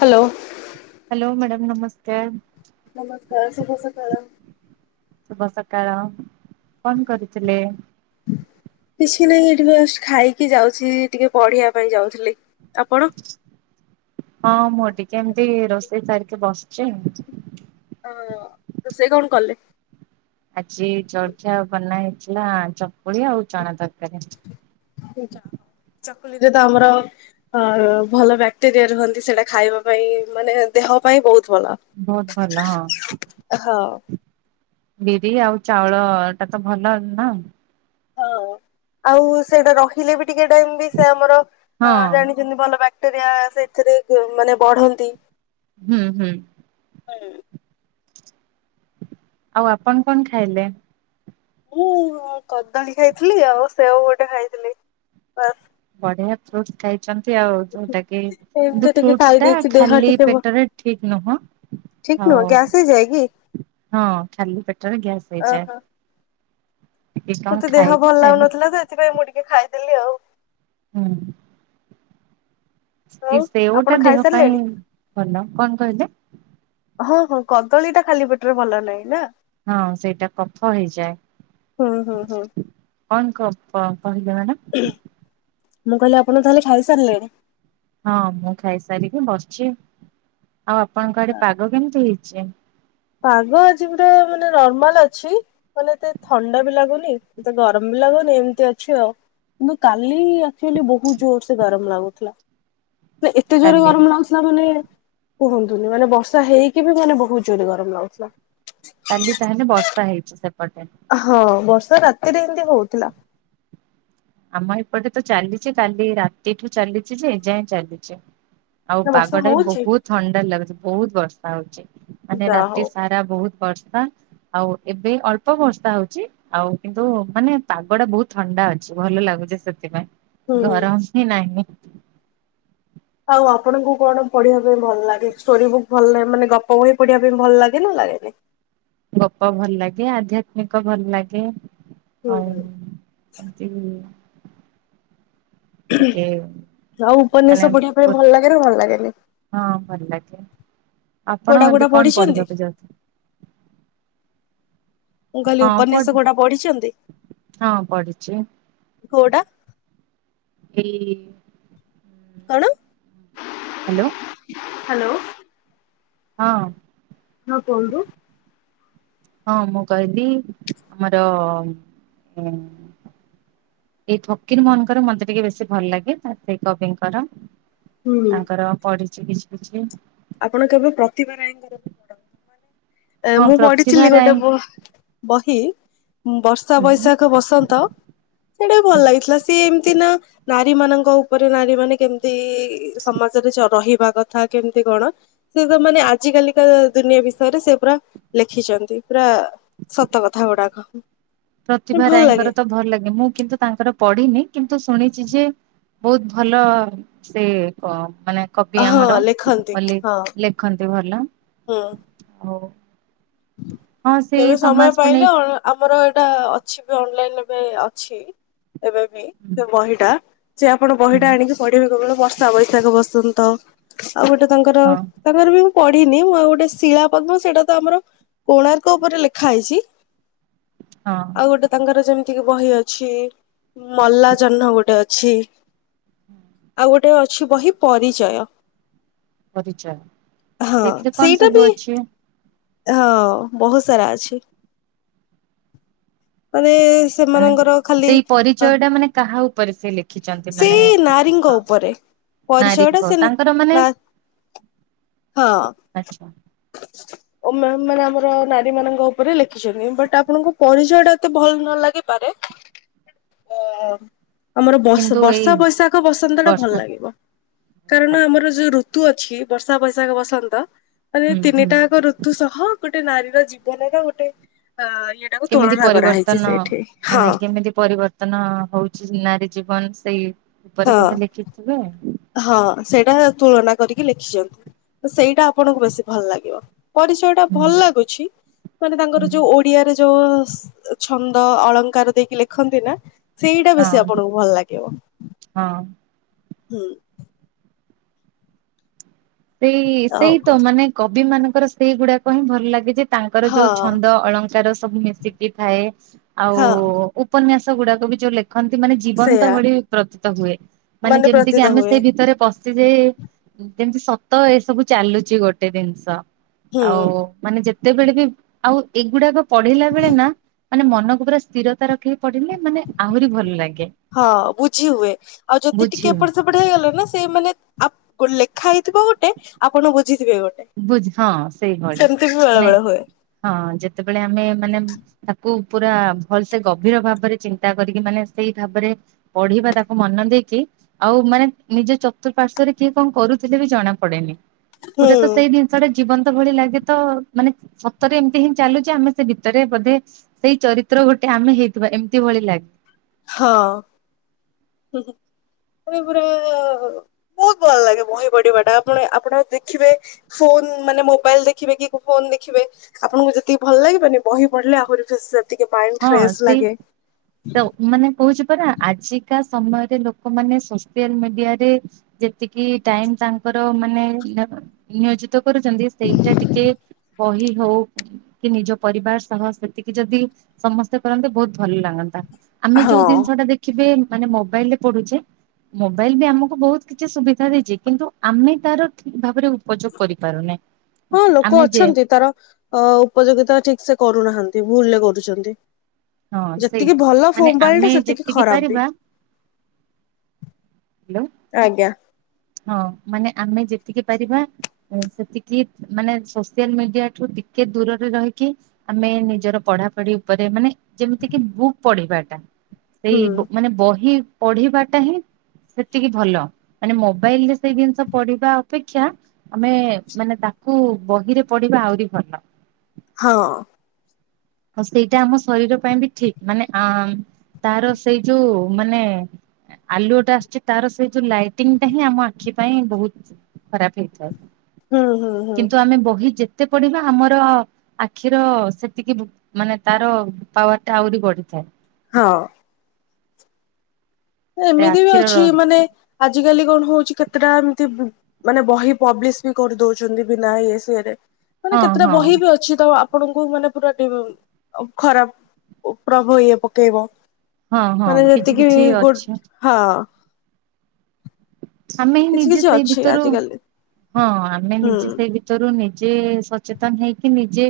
Hello. Hello madam ନମସ୍କାର। ନମସ୍କାର ଶୁଭ ସକାଳ। ଶୁଭ ସକାଳ କଣ କରୁଥିଲେ? କିଛି ନାହିଁ ଏଠି ବାସ ଖାଇକି ଯାଉଛି ଟିକେ ପଢିବା ପାଇଁ ଯାଉଥିଲି। ଆପଣ? ହଁ ମୁଁ ଟିକେ ଏମିତି ରୋଷେଇ ସାରିକି ବସିଛି। ଅ ତ ରୋଷେଇ କଣ କଲେ? ଆଜି ଜଳଖିଆ ବନା ହେଇଥିଲା ଚକୁଳି ଆଉ ଚଣା ତରକାରୀ। ଚକୁଳି ରେ ତ ଆମର ଆ ଭଲ ବ୍ୟାକ୍ଟେରିଆ ରୁହନ୍ତି ସେଇଟା ଖାଇବା ପାଇଁ ମାନେ ଦେହ ପାଇଁ ବହୁତ ଭଲ। ବହୁତ ଭଲ ହଁ। ହଁ। ବିରି ଆଉ ଚାଉଳ ଏଟା ତ ଭଲ ନା। ହଁ ଆଉ ସେଟା ରହିଲେ ବି ଟିକେ ଟାଇମ ବି ସେ ଆମର ହଁ ଜାଣି ଯେମତି ଭଲ ବ୍ୟାକ୍ଟେରିଆ ସେଥିରେ ମାନେ ବଢନ୍ତି। ହୁଁ ହୁଁ। ହଁ। ଆଉ ଆପଣ କଣ ଖାଇଲେ? ମୁଁ କଦଳୀ ଖାଇଥିଲି ଆଉ ସେଓ ଗୋଟେ ଖାଇଥିଲି। ବଢିଆ ଫ୍ରୁଟ ଖାଇଛନ୍ତି ଆଉ ଯୋଉଟା କି ବାସ୍ କିନ୍ତୁ ଏମିତି ଟିକେ ଫ୍ରୁଟସ ଖାଇ ଟା ଦେଇେଇଛି ଦେହ ଖାଲି ଟିକେ ଭ ପେଟରେ ଠିକ ନୁହଁ ଠିକ ଆଉ ନୁହଁ ଗ୍ୟାସ୍ ହେଇଯାଏ କି? ହଁ ଖାଲି ପେଟରେ ଗ୍ୟାସ୍ ହେଇଯାଏ। ଟିକେ କଣ ମୋତେ ଦେହ ଖାଇକି ଭଲ ଖାଇଲେ ଲାଗୁନଥିଲା ତ ସେଥିପାଇଁ ମୁଁ ଟିକେ ଖାଇଦେଲି ଆଉ। ହୁଁ। ଆଉ ଆପଣ ସେଓଟା ଦେହ ପାଇଁ ଖାଇସାରିଲେଣି? ଭଲ କଣ କହିଲେ। ହଁ ହଁ କଦଳୀ ଟା ଖାଲି ପେଟରେ ଭଲ ନାହିଁ ନା। ହଁ ସେଇଟା କଫ ହୁଁ ହୁଁ ହୁଁ ହେଇଯାଏ। କଣ [unintelligible] କହିଲେ ମ୍ୟାଡ଼ାମ। ମୁଁ କହିଲି ଆପଣ ତାହେଲେ ଖାଇ ସାରିଲେଣି। ହଁ ମୁଁ ଖାଇସାରିକି ବସିଛି। ଆଉ ଆପଣଙ୍କ ଆଡେ ପାଗ କେମିତି ହେଇଛି। ପାଗ ଆଜି ପୁରା ମାନେ ନର୍ମାଲ ଅଛି। ମନେ ଏତେ ଥଣ୍ଡା ବି ଲାଗୁନି ଏତେ ଗରମ ବି ଲାଗୁନି ଏମିତି ଅଛି ଆଉ। କିନ୍ତୁ କାଲି ଆଚୁଆଲି ବହୁତ ଜୋର ସେ ଗରମ ଲାଗୁଥିଲା। ତ ଏତେ ଜୋରରେ କାଲି ଗରମ ଲାଗୁଥିଲା। ମାନେ କୁହନ୍ତୁନି, ମାନେ ବର୍ଷା ହେଇକି ବି ମାନେ ବହୁତ ଜୋରେ ଗରମ। [unintelligible] କାଲି ତାହେଲେ ବର୍ଷା ହେଇଛି ସେପଟେ। ହଁ, ବର୍ଷା ରାତିରେ ଏମତି ହଉଥିଲା। ଆମ ଏପଟେ ତ ଚାଲିଛି। କାଲି ରାତିଠୁ ଚାଲିଛି ଯେ ଯାଏଁ ଚାଲିଛି। ଆଉ ନା ବର୍ଷା ପାଗ ଟା ବି ହଉଛି ବହୁତ ଥଣ୍ଡା ଲାଗୁଛି। ବହୁତ ବର୍ଷା ହଉଛି ମାନେ ଯା ରାତି ହଉ ସାରା ବହୁତ ବର୍ଷା। ଆଉ ଏବେ ଅଳ୍ପ ବର୍ଷା ହଉଛି। ଆଉ କିନ୍ତୁ, ମାନେ ପାଗ ଟା ବହୁତ ଥଣ୍ଡା ଅଛି। ଭଲ ଲାଗୁଚେ ସେଥିପାଇଁ, ହୁଁ। ଗରମ ହିଁ ନାହିଁ। ଆଉ ଆପଣଙ୍କୁ କଣ ପଢିବା ପାଇଁ ଭଲ ଲାଗେ। ଷ୍ଟୋରି ବୁକ୍ ଭଲ ଲାଗେ, ମାନେ ଗପ କହି ପଢିବା ପାଇଁ ଭଲ ଲାଗେ ନା ଲାଗେନି? ଗପ ଭଲ ଲାଗେ, ଆଧ୍ୟାତ୍ମିକ ଭଲ ଲାଗେ, ହୁଁ ଆଉ [inaudible] ଟିକେ ଆଉ ମାନେ ଉପନ୍ୟାସ ପଢିବା ପାଇଁ ଭଲ ଲାଗେ ନା, ଭଲ ଲାଗେନି? ହଁ, ଭଲ ଲାଗେ। ଆପଣ କୋଉଟା କୋଉଟା ଏତ କଣ ପଢିଛନ୍ତି ପଢିବାକୁ ଯାଉ ମୁଁ କହିଲି ହଁ ପଢ ଉପନ୍ୟାସ କୋଉଟା ପଢିଛନ୍ତି? ହଁ ପଢିଛି କୋଉଟା? [inaudible] କଣ? ହାଲୋ! ହାଲୋ! ହଁ। ହଁ, କୁହନ୍ତୁ! ହଁ, ମୁଁ କହିଲି ଆମର ଏଇ ଫକିର ମୋହନଙ୍କର ମତେ ଟିକେ ବେଶୀ ଭଲ ଲାଗେ ତ ସେ କବିଙ୍କର ହୁଁ ତାଙ୍କର ପଢିଛି କିଛି କିଛି। ଆପଣ କେବେ ପ୍ରତିଭା ରାୟଙ୍କର ବି ପଢନ୍ତୁ। ମାନେ ହଁ ମୁଁ ପ୍ରତିଭା ପଢିଥିଲି ରାୟ ଗୋଟେ ବହି ବର୍ଷା, ହୁଁ ବୈଶାଖ, ବସନ୍ତ ସେଇଟା ଭଲ ହୁଁ ଲାଗିଥିଲା। ସିଏ ଏମତି ନା ନାରୀ ମାନଙ୍କ ଉପରେ ନାରୀ ମାନେ କେମିତି ସମାଜରେ ରହିବା କଥା କେମିତି କଣ ସେ ତ ମାନେ ଆଜିକାଲି କା ଦୁନିଆ ବିଷୟରେ ସେ ପୁରା ଲେଖିଛନ୍ତି। ପୁରା ସତ କଥା ଗୁଡାକ। ପ୍ରତିଭା ଭଲ ଲାଗେ ରାୟଙ୍କର ତ ଭଲ ଲାଗେ। ମୁଁ କିନ୍ତୁ ତାଙ୍କର ପଢିନି। କିନ୍ତୁ ଶୁଣିଛି ଯେ ବହୁତ ଭଲ ସେ ମାନେ କବି ହଁ ଆମର ଲେଖନ୍ତି ବୋଲି ହଁ ଲେଖନ୍ତି ଭଲ। ଆଉ ହଁ ସେଇ ଏବେ ସମୟ ସମାଜକୁ ପାଇଲେ, ନେଇକି ଆମର ଏଇଟା ଅଛି ବି ଅନଲାଇନ ଏବେ ଅଛି। ଏବେ ବି ସେ ବହିଟା ସେି ଆପଣ ହଁ ବହିଟା ଆଣିକି ପଢିବେ। କେତେବେଳେ ବର୍ଷା, ବୈଶାଖ, ବସନ୍ତ। ଆଉ ଗୋଟେ ତାଙ୍କର ହଁ ତାଙ୍କର ବି ମୁଁ ପଢିନି। ମୁଁ ଆଉ ଗୋଟେ ଶିଳା ପଦ୍ମ ସେଇଟା ତ ଆମର କୋଣାର୍କ ଉପରେ ଲେଖା ହେଇଛି। ହଁ ଆଉ ଗୋଟେ, ତାଙ୍କର ଯେମିତିକି ବହି ଅଛି‌। ମଲା ଜହ୍ନ ଗୋଟେ ଅଛି। ଆଉ ଗୋଟେ ଅଛି ବହି, ପରିଚୟ। ପରିଚୟ! ହଁ ସେଥିରେ କଣ ସେଇଟା ସବୁ ବି ଅଛି? ହଁ, ବହୁତ ସାରା ଅଛି। ମାନେ, ମାନେ ସେମାନଙ୍କର ଖାଲି ସେଇ ପରିଚୟଟା ମାନେ କାହା ଉପରେ ସେ ଲେଖିଛନ୍ତି! ମାନେ ସେଇ ନାରୀଙ୍କ ଉପରେ ନାରୀ ପରିଚୟ ଟା ସେ ତାଙ୍କର ମାନେ! ନା ଆଛା! ମାନେ ଆମର ନାରୀ ମାନଙ୍କ ଉପରେ ଲେଖିଛନ୍ତି। ବଟ୍ ଆପଣଙ୍କ ପରିଚୟ ଟା ମତେ ଭଲ ନ ଲାଗିପାରେ, ଆ ଆମର ବ କିନ୍ତୁ ଏଇ ବର୍ଷା, ବୈଶାଖ, ବସନ୍ତ ଟା ଭଲ ବର୍ଷା ଲାଗିବ। କାରଣ ଆମର ଯୋଉ ଋତୁ ଅଛି। ବର୍ଷା, ବୈଶାଖ, ବସନ୍ତ। ମାନେ ହୁଁ ହୁଁ ତିନିଟାକ ଋତୁ ସହ ଗୋଟେ ନାରୀର ଜୀବନର ଗୋଟେ ଅ ଇଏଟାକୁ କେମିତି ତୁଳନା। କରାହେଇଛି ପରିବର୍ତ୍ତନ ସେଇଠି ହଁ ମାନେ କେମିତି ପରିବର୍ତ୍ତନ? ବତ୍ତନ ହଉଛି ନାରୀ ଜୀବନ ସେଇ ଉପରେ ହଁ। ବୋଧେ ଲେଖିଥିବେ ହଁ ସେଇଟା ତୁଳନା କରିକି ଲେଖିଛନ୍ତି ସେଇଟା ଆପଣଙ୍କୁ ବେଶୀ ଭଲ ଲାଗିବ ପରିଚୟ ଟା ହୁଁ ଭଲ ଲାଗୁଛି ମାନେ ହୁଁ ତାଙ୍କର ଯୋଉ ଓଡିଆରେ ଯୋଉ ଛନ୍ଦ ଅଳଙ୍କାର ଦେଇକି ଲେଖନ୍ତି ନା ସେଇଟା ବେଶୀ ହଁ ଆପଣଙ୍କୁ ଭଲ ଲାଗିବ ହଁ ହୁଁ [unintelligible] ସେଇ ଆଉ ସେଇ ତ କଣ ମାନେ କବି ମାନଙ୍କର ସେଇ ଗୁଡାକ ହିଁ ଭଲ ଲାଗେ ଯେ ତାଙ୍କର ଯୋଉ ହଁ ଛନ୍ଦ ଅଳଙ୍କାର ସବୁ ମିଶିକି ଥାଏ ଆଉ ହଁ। ଉପନ୍ୟାସ ଗୁଡାକ ବି ଯଉ ଲେ ରଖନ୍ତି ମାନେ ଜୀବନ୍ତ ସେଇୟା ଭଳି ପ୍ରତୀତ ହୁଏ ମାନେ ଯେମିତି କି ପ୍ରତୀତ ଆମେ ହୁଏ ସେଇ ଭିତରେ ଯେ ଯେମିତି ସତ ଏସବୁ ଚାଲୁଛି ଗୋଟେ ଜିନିଷ ହୁଁ ଆଉ ମାନେ ଯେତେବେଳେ ବି ଆଉ ଏଗୁଡାକ ପଢିଲା ବେଳେ ନା ମାନେ ମନକୁ ପୁରା ସ୍ଥିରତା ରଖିକି ପଡିଲେ ମାନେ ଆହୁରି ଭଲ ଲାଗେ ହଁ ବୁଝି ହୁଏ ଆଉ ଯଦି ବୁଝି ଟିକେ ଏପଟେ ସେପଟେ ହେଇଗଲା ନା ସେ ମାନେ ଆ ଲେଖା ହେଇଥିବ ଗୋଟେ ଆପଣ ବୁଝିଥିବେ ଗୋଟେ ବୁଝ ହଁ ସେଇଭଳି ସେମିତି ବି ବେଳେ ମାନେ ବେଳେ ହୁଏ ହଁ ଯେତେବେଳେ ଆମେ ମାନେ ତାକୁ ପୁରା ଭଲ ସେ ଗଭୀର ଭାବରେ ଚିନ୍ତା କରିକି ମାନେ ସେଇ ଭାବରେ ପଢିବା ତାକୁ ମନ ଦେଇକି ଆଉ ମାନେ ନିଜ ଚତୁଃପାର୍ଶ୍ଵରେ କିଏ କଣ କରୁଥିଲେ ବି ଜଣା ପଡେନି ହୁଁ ପୁରା ତ ଜିନିଷଟେ ଜୀବନ୍ତ ଭଳି ଲାଗେ ତ ମାନେ ସତରେ ଏମିତି ହିଁ ଚାଲୁଛି ଆମେ ସେ ଭିତରେ ବୋଧେ ସେଇ ଚରିତ୍ର ଗୋଟେ ଆମେ ହେଇଥିବା ଏମିତି ଭଳି ଲାଗେ ହଁ ଏ ପୁରା ବହୁତ ଭଲ ଲାଗେ ବହି ପଢିବାଟା ଆପଣ ଆପଣ ଦେଖିବେ ଫୋନ ମାନେ ମୋବାଇଲ ଦେଖିବେ କି ଫୋନ ଦେଖିବେ ଆପଣଙ୍କୁ ଯେତିକି ଭଲ ଲାଗିବନି ବହି ପଢିଲେ ଆହୁରି ସେତିକି ମାଇଣ୍ଡ ହଁ ପ୍ରେସ ସେଇ ଲାଗେ ତ ମାନେ କହୁଛି ପରା ଆଜିକା ସମୟରେ ଲୋକମାନେ ସୋସିଆଲ ମିଡିଆରେ ଯେତିକି ଟାଇମ ତାଙ୍କର ମାନେ ନିୟୋଜିତ କରୁଛନ୍ତି ସେଇଟା ଟିକେ ବହି ହଉ କି ନିଜ ପରିବାର ସହ ସେତିକି ଯଦି ସମସ୍ତେ କରନ୍ତେ ବହୁତ ଭଲ ଲାଗନ୍ତା ଆମେ ହଁ ଯୋଉ ଜିନିଷ ଟା ଦେଖିବେ ମାନେ ମୋବାଇଲ ରେ ପଢୁଛେ ମୋବାଇଲ ବି ଆମକୁ ବହୁତ କିଛି ସୁବିଧା ଦେଇଛି କିନ୍ତୁ ଆମେ ତାର ଠିକ ଭାବରେ ଉ ପଯୋଗ କରିପାରୁନେ ହଁ ଲୋକ ଆମେ ଯେ ଅଛନ୍ତି ତାର ଅ ଉପଯୋଗିତା ଠିକ ସେ କରୁନାହାନ୍ତି ଭୁଲରେ କରୁଛନ୍ତି ହଁ ସେଇ ଯେତିକି ଭଲ ମାନେ ଭୋବାଇଲଟା ଆମେ ସେତିକି ଯେତିକି ଖରାପ ବି ପାରିବା ହ୍ୟାଲୋ ଆଜ୍ଞା ହଁ ମାନେ ଆମେ ଯେତିକି ପାରିବା ସେତିକି ମାନେ ସୋସିଆଲ ମିଡିଆ ଠୁ ଟିକେ ଦୂରରେ ରହିକି ଆମେ ନିଜର ପଢାପଢି ଉପରେ ମାନେ ଯେମିତି କିି ବୁକ୍ ପଢିବାଟା ସେଇ ହୁଁ ବ ମାନେ ବହି ପଢିବାଟା ହିଁ ସେତିକି ଭଲ ମାନେ ମୋ ମୋବାଇଲରେ ସେଇ ଜିନିଷ ପଢିବା ଅପେକ୍ଷା ଆମେ ମାନେ ତାକୁ ବହିରେ ପଢିବା ଆହୁରି ଭଲ ହଁ ଆଉ ସେଇଟା ଆମ ଶରୀର ପାଇଁ ବି ଠିକ ମାନେ ଆ ତାର ସେଇ ଯୋଉ ମାନେ ଆଲୁଅଟା ଆସୁଛି ତାର ସେଇ ଯୋଉ ଲାଇଟିଙ୍ଗଟା ହିଁ ଆମ ଆଖି ପାଇଁ ବହୁତ ଖରାପ ହେଇଥାଏ ହୁଁ ହୁଁ ହୁଁ କିନ୍ତୁ ଆମେ ବହି ଯେତେ ପଢିବା ଆମର ଆଖିର ସେତିକି ବୁ ମାନେ ତାର ପାୱାର ଟା ଆହୁରି ବଢିଥାଏ। ହଁ [inaudible] ସେ ଏମିତି ବି ଆଖିର ଅଛି ମାନେ ଆଜିକାଲି କଣ ହଉଛି କେତେଟା ଏମିତି ମାନେ ବହି ପବ୍ଲିଶ ବି କରି ଦଉଛନ୍ତି ବିନା ଇଏ ସିଏରେ ମାନେ ହଁ କେତେଟା ହଁ ବହି ବି ଅଛି ତ ଆ ଆପଣଙ୍କୁ ମାନେ ପୁରା [inaudible] ଖରାପ ପ୍ରଭାବ ଇଏ ପକେଇବ ହଁ ହଁ ମାନେ କିଛି ଯେତିକି କିଛି ଗୁଡ୍ ଅଛି ହଁ ଆମେ ହିଁ କିଛି ନିଜେ କିଛି ସେଇ ଅଛି ଭିତରୁ ଆଜିକାଲି ହଁ ଆମେ ହୁଁ ନିଜେ ସେଇ ତରୁ ନିଜେ ସଚେତନ ହେଇକି ନିଜେ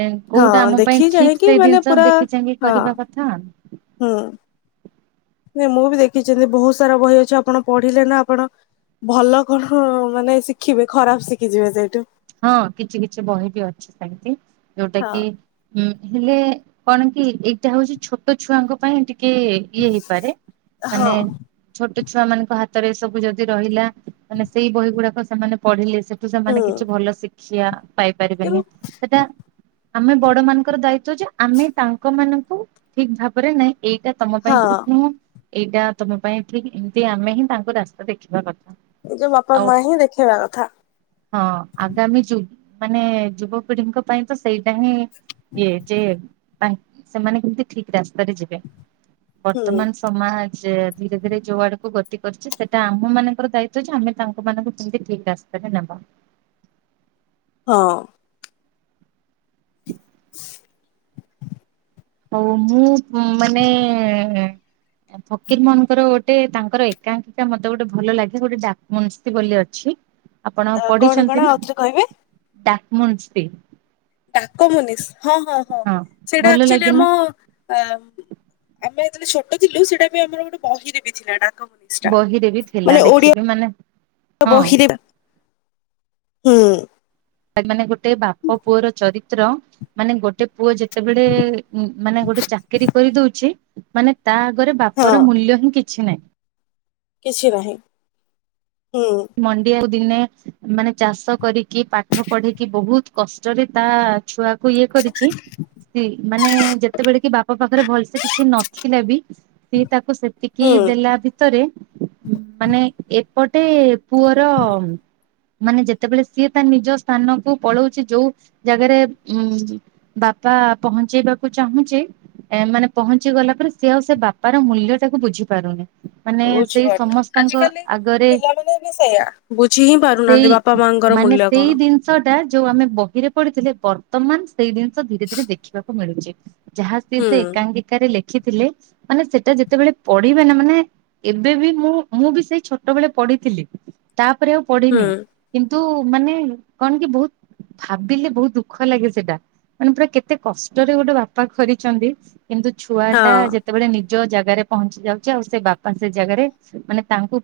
ଏ ହଁ କୋଉଟା ଆମ ପାଇଁ ଦେଖି ଠିକ ଚାହିଁକି ସେଇ ମାନେ ଜିନିଷ ପୁରା ଦେଖି ଚାହିଁକି ହଁ କରିବା କଥା ଆ ହୁଁ ନାଇଁ ମୁଁ ବି ଦେଖିଛି ଏବେ ବହୁତ ସାରା ବହି ଅଛି ଆପଣ ପଢିଲେ ନା ଆପଣ ଭଲ କଣ ମାନେ ଶିଖିବେ ଖରାପ ଶିଖିଯିବେ ସେଇଠୁ ହଁ, କିଛି -କିଛି ବହି ବି ଅଛି ସେମିତି ଯୋଉଟା ହଁ। କି ଉଁ ହେଲେ କଣ କି ଏଇଟା ହଉଛି ଛୋଟ ଛୁଆଙ୍କ ପାଇଁ ଟିକେ ଇଏ ହେଇପାରେ ହଁ ମାନେ ଛୋଟ ଛୁଆ ମାନଙ୍କ ହାତରେ ଏ ସବୁ ଯଦି ରହିଲା ମାନେ ସେଇ ବହି ଗୁଡାକ ସେମାନେ ପଢିଲେ ସେଠୁ ସେମାନେ ହୁଁ କିଛି ଭଲ ଶିକ୍ଷା ପାଇପାରିବେନି କିନ୍ତୁ ସେଟା ଆମେ ବଡ ମାନଙ୍କର ଦାୟିତ୍ବ ଯେ ଆମେ ତାଙ୍କ ମାନଙ୍କୁ ଠିକ ଭାବରେ ନାଇଁ ଏଇଟା ତମ ପାଇଁ ହଁ ଠିକ ନୁହଁ ଏଇଟା ତମ ପାଇଁ ଠିକ ଏମତି ଆମେ ହିଁ ତାଙ୍କୁ ରାସ୍ତା ଦେଖେଇବା କଥା। ନିଜ ବାପା ଆଉ ମା ହିଁ ଦେଖେଇବା କଥା ହଁ, ଆଗାମୀ ଯୁ ମାନେ ଯୁବପିଢିଙ୍କ ପାଇଁ ତ ସେଇଟା ହିଁ ଇଏ ଯେ ନାଇ ସେମାନେ କେମତି ଠିକ ରାସ୍ତାରେ ଯିବେ ହୁଁ। ବର୍ତ୍ତମାନ ସ ସମାଜ ଧୀରେ ଧୀରେ ଯୋଉ ଆଡକୁ ଗତି କରିଛି ସେଇଟା ଆମ ମାନଙ୍କର ଦାୟିତ୍ବ ଯେ ଆମେ ତାଙ୍କ ମାନଙ୍କୁ କେମିତି ଠିକ୍ ରାସ୍ତା କେତେ ନବ ହଁ [unintelligible] ହଉ ମୁଁ ମାନେ ଫକୀର ମୋହନଙ୍କର ଗୋଟେ ଗୋଟେ ତାଙ୍କର ଏକାଙ୍କିକା ମୋତେ ଗୋଟେ ଭଲ ଲାଗେ ଗୋଟେ ଡାକମନଷି ବୋଲି ଅଛି। ଆପଣ କଣ କଣ ପଢିଛନ୍ତି ନା ଆଉଥରେ କହିବେ ଡାକମନଷି ଡାକମନିଷ ହଁ ହଁ ହଁ ସେଇଟା ଭଲ ଆଚୁଆଲି ଲାଗେ ନା ଆମ ଆ ଆମେ ଯେତେବେଳେ ଛୋଟ ଥିଲୁ ସେଟା ବି ଆମର ଗୋଟେ ବହିରେ ବି ଥିଲା ଡାକମନଷି ବହିରେ ବି ଥିଲା ଦେଖିବିମାନେ ହଁ ଉଁ। ଭାଇ ମାନେ ଗୋଟେ ବାପ ପୁଅର ଚରିତ୍ର ମାନେ ଗୋଟେ ପୁଅ ଯେ ଯେତେବେଳେ ମାନେ ଗୋଟେ ଚାକିରିୀ କରିଦଉଛି ମାନେ ତା ଆଗରେ ବାପ ହଁ ର ମୂଲ୍ୟ ହିଁ କି କିଛି ନାହିଁ। କିଛି ନାହିଁ ହୁଁ। ମଣ୍ଡି ଆଉ ଦିନେ ମାନେ ଚାଷ କରିକି ପାଠ ପଢ଼ିକି ବହୁତ କଷ୍ଟରେ ତା ଛୁଆକୁ ଇଏ କରିଚି। ମାନେ ଯେତେବେଳେ କି ବାପା ପାଖରେ ଭଲସେ କିଛି ନଥିଲା ବି ସିଏ ତାକୁ ସେତିକି ହୁଁ। ଦେଲା ଭିତରେ ମାନେ ଏପଟେ ପୁଅର ମାନେ ଯେତେବେଳେ ସିଏ ତା ନିଜ ସ୍ଥାନକୁ ପଳଉଛି ଯୋଉ ଜାଗାରେ ଉ ବାପା ପହଞ୍ଚେଇବାକୁ ଚାହୁଁଚି ଏ ମାନେ ପହଞ୍ଚି ଗଲା ପରେ ସେ ଆଉ ସେ ବାପାର ମୂଲ୍ୟ ଟାକୁ ବୁଝି ପାରୁନି। ମାନେ ସେଇ ବୁଝିପାରୁନି ସମସ୍ତଙ୍କ ଆଜିକାଲି ଆଗରେ [unintelligible] ସେଇଆ ବୁଝି ହିଁ ବା ସେଇ ମାନେ ସେଇ ଦିନ ଷ ଟା ଯୋଉ ଆମେ ବହିରେ ପଢଥିଲେ ବର୍ତ୍ତମାନ ସେଇ ଜିନିଷ ଧୀରେ ଧୀରେ ଦେଖିବାକୁ ମିଳୁଛି। ଯାହା ସିଏ ସେ ହୁଁ। ଏକାଙ୍କିକାରେ ଲେଖିଥିଲେ ମାନେ ସେଟା ଯେତେବେଳେ ପଢିବେ ନା ମାନେ ଏବେ ବି ମୁଁ ମୁଁ ବି ସେଇ ଛୋଟବେଳେ ପଢିଥିଲି। ତାପରେ ଆଉ ହୁଁ ପଢିନି କିନ୍ତୁ ମାନେ କଣ କି ବହୁତ ଭାବିଲେ ବହୁତ ଦୁଃଖ ଲାଗେ ସେଟା ମାନେ ପୁରା କେତେ କଷ୍ଟରେ ଗୋଟେ ବାପା କରିଛନ୍ତି। କିନ୍ତୁ ଛୁଆ ଟା ହଁ। ଯେ ସେତେବେଳେ ନିଜ ଜାଗାରେ ପହଞ୍ଚି ଯାଉଛି ଆଉ ସେ ବାପା ସେ ଜାଗାରେ ମାନେ ତାଙ୍କୁ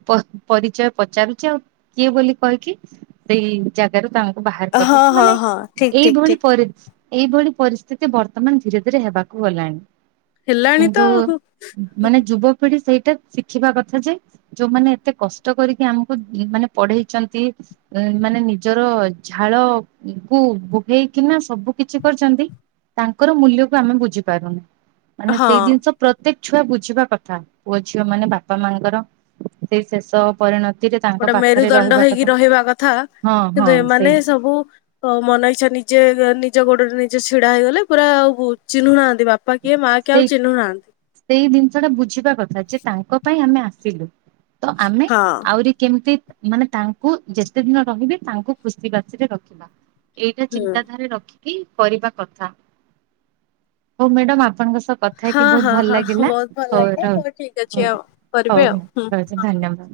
ପରିଚୟ ପଚାରୁଛି ଆଉ କିଏ ବୋଲି କହିକି ସେଇ ଜାଗାରୁ ତା ବାହାର ହଁ କରିଦଉଛି ହଁ ମାନେ ହଁ ଠିକ୍ ଠିକ୍ ଏଇଭଳି ଠିକ୍। ପରେ ଏଇଭଳି ପରିସ୍ଥିତି ବର୍ତ୍ତମାନ ଧୀରେ ଧୀରେ ହେବାକୁ ଗଲାଣି। ହେଲାଣି ତ କିନ୍ତୁ ଆଉ। ମାନେ ଯୁବକ ପିଢି ସେଇଟା ଶିଖିବା କଥା ଯେ ଯୋଉମାନେ ଏତେ କଷ୍ଟ କରି ସେ ଆମକୁ ମାନେ ପଢେଇଛନ୍ତି। ମାନେ ନିଜର ଝାଳ କୁ ଭୋଗେଇକିନା ସବୁ କିଛି କରିଛନ୍ତି। ତାଙ୍କର ମୂଲ୍ୟକୁ ଆମେ ବୁଝିପାରୁନୁ ମାନେ ହଁ ସେଇ ଜିନିଷ ପ୍ରତ୍ୟେକ ଛୁଆ ବୁଝିବା କଥା ପୁଅ ଝିଅମାନେ ବାପା ମାଙ୍କର ସେଇ ଶେଷ ପରିଣତ। ଗୋଟେ ମେରୁଦଣ୍ଡ ହେଇକି ରହିବା କଥା ହଁ ହଁ କିନ୍ତୁ ସେଇ ଏମାନେ ସବୁ ହଉ ମନ ଇଚ୍ଛା ନିଜେ ନିଜ ଗୋଡରେ ନିଜେ ଛିଡା ହେଇଗଲେ ପୁରା ଆଉ ଚିହ୍ନୁନାହାନ୍ତି ବାପା ବାପା କିଏ ମା କିଏ ଆଉ ସେଇ ଚିହ୍ନୁ ନାହାନ୍ତି। ସେଇ ଜିନିଷଟା ବୁଝିବା କଥା ଯେ ତାଙ୍କ ପାଇଁ ଆମେ ଆସିଲୁ। ତ ଆମେ ହଁ। ଆହୁରି କେମିତି ମାନେ ତାଙ୍କୁ ଯେତେ ଦିନ ରହିବେ ତାଙ୍କୁ ଖୁସି ବାସିରେ ରଖିବା। ଏଇଟା ହୁଁ ଚିନ୍ତାଧାରା ରଖିକି କରିବା କଥା। ହୋ ମ୍ୟାଡ଼ାମ ଆପଣଙ୍କ ସହ କ ଥା ହେଇ କି ହଁ ବହୁତ ହଁ ଭଲ ହଁ ଲାଗିଲା ବହୁତ ଭଲ ହଉ ଲାଗିଲା ରହୁ ଠିକ୍ ଅଛି ହଉ ଆଉ କରିବେ ଆଉ ହଉ ହୁଁ। ରହୁଛି ହଉ। ଧନ୍ୟବାଦ।